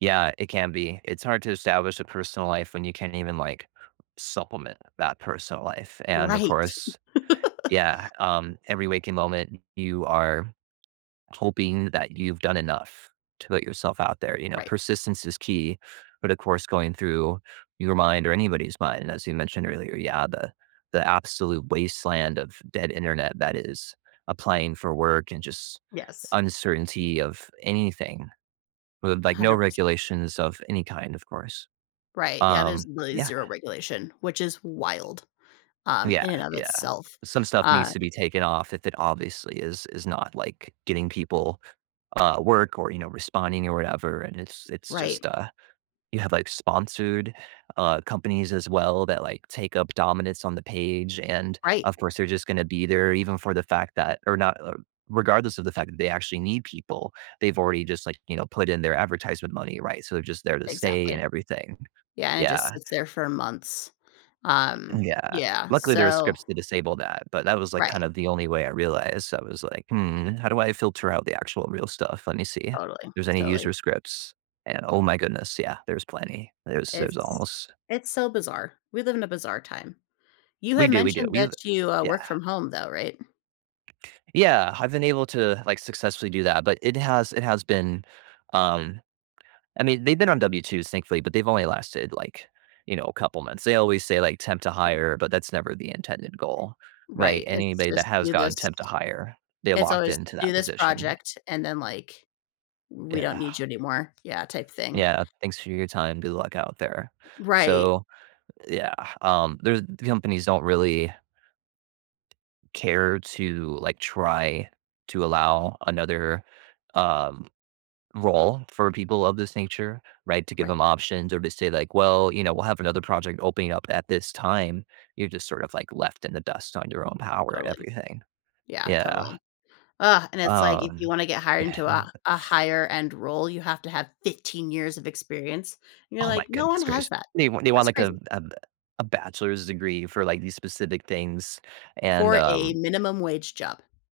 Yeah, it can be. It's hard to establish a personal life when you can't even, like, supplement that personal life. And, of Right. course yeah, um, every waking moment, you are hoping that you've done enough to put yourself out there. You know, Right. persistence is key, but, of course, going through your mind or anybody's mind, as you mentioned earlier, yeah, the the absolute wasteland of dead Internet that is applying for work and just Yes. uncertainty of anything with, a like, no hundred percent. regulations of any kind, of course. Right, yeah, there's Um, really yeah, and 0 um regulation, which is wild, um, Yeah, in and of yeah. itself. Some stuff needs Um to be taken off if it obviously is is not, like, getting people, uh, work or, you know, responding or whatever. And it's it's Right. just, uh you have, like, sponsored, uh, companies as well that, like, take up dominance on the page, and, Right. of course, they're just gonna be there even for the fact that or not, uh regardless of the fact that they actually need people, they've already just, like, you know, put in their advertisement money, right? So they're just there to stay and Exactly. everything. Yeah, and it just Yeah. sits there for months. Um, And, yeah. yeah, Luckily, there are so scripts to disable that, but that was, like, Right. kind of the only way I realized. I was like, "Hmm. How do I filter out the actual real stuff? Let me see if Totally, there's any totally. user scripts," and oh my goodness, yeah, there's plenty. There's there's It's almost it's so bizarre. We live in a bizarre time. You We had do, we do. mentioned that We've you, uh, work yeah. from home, though. Right? Yeah, I've been able to, like, successfully do that, but it has it has been, um, I mean, they've been on W2s thankfully, but they've only lasted, like, you know, a couple months. They always say, like, Sure. "temp-to-hire," but that's never the intended goal by Right. It's anybody that just, has "Do this" gotten temp-to-hire, they're It's locked always, into "Do that this position. project," and then, like, "We don't Yeah. need you anymore," yeah, type thing. Yeah, "Thanks for your time. Good luck out there." Right. So yeah, um, there companies don't really care to, like, try to allow another, um, role for people of this nature, right, to give Right. ‘em options or to say like, "Well, you know, we'll have another project opening up at this time." You're just sort of, like, left in the dust, on your own power and Totally. everything. Yeah, Yeah. totally. Ugh, and it's like, if you Um, wanna get hired into an a a higher-end role, you have to have 15 years of experience. And you're Oh my like, "No one goodness gracious. has that," They they want, that's like, a crazy. a b a bachelor's degree for, like, these specific things, and, For a um minimum wage job.